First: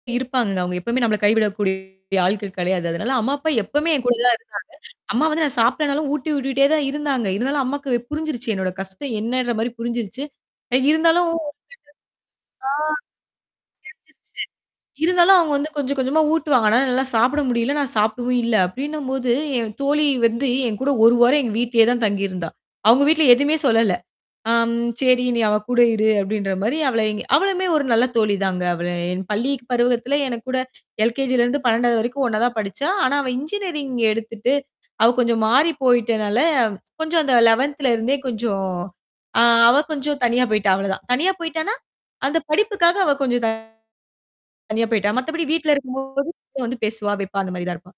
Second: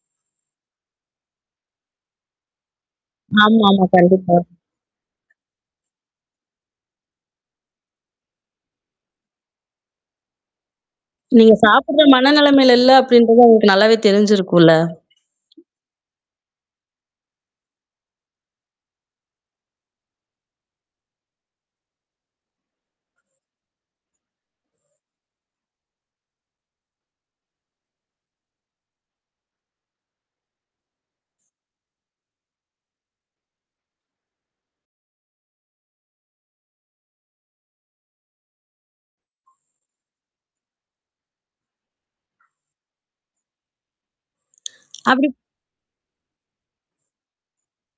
இருப்பாங்கங்க. அவங்க எப்பவுமே நம்மளை கைவிடக்கூடிய ஆட்கள் கிடையாது. அதனால, அம்மா அப்பா ஆமா, ஆமா, எப்பவுமே என்கூட தான் கண்டிப்பா. இருந்தாங்க. அம்மா வந்து நான் சாப்டேனாலும், ஊட்டி விட்டுட்டே தான் இருந்தாங்க. இருந்தாலும் அம்மாக்கு புரிஞ்சிருச்சு என்னோட கஷ்டம் என்னன்ற மாரி புரிஞ்சிருச்சு. அ இருந்தாலும். [unintelligible] நீங்கச் சாப்பிடுற அ. மனநிலமைல இல்ல தெரிஞ்சிருச்சு. அப்படின்றது அவங்களுக்கு நல்லாவே தெரிஞ்சிருக்கும்ல்ல? இருந்தாலும் அவங்க வந்து கொஞ்சம், கொஞ்சமா ஊட்டுவாங்க. ஆனா என்னால சாப்பிட முடியல. நான் சாப்பிடவும் இல்ல அப்படின்னும் போது, என் தோழி வந்து என்கூட 1 வாரம் எங்க வீட்டிலயே தான் தங்கி இருந்தா. அவங்க வீட்டுல எதுவுமே சொல்லல. அம் சரி, நீ அவ கூட இரு, அப்படின்ற மாரி அவளை அவளுமே ஒரு நல்ல தோழி தாங்க. அவ என் பள்ளி பருவத்துல எனக்கூட எல் கே ஜி ல இருந்து 12வது வரைக்கும் ஒண்ணா தான் படிச்சா. ஆனா அவ இன்ஜினியரிங் எடுத்துட்டு அவ கொஞ்சம் மாறிப் போயிட்டனால, கொஞ்சம் அந்த 11த்ல இருந்தே கொஞ்சம் அ அவ கொஞ்சம் தனியா போயிட்டா, அவ்ளோ தான். தனியா போயிட்டான்னா, அந்த படிப்புக்காக அவ கொஞ்சம் தனியா போயிட்டா. அப்டி மத்தபடி வீட்டுல இருக்கும்போது வந்து பேசுவா, வைப்பா, அந்த மாதிரி தான் இருப்பா.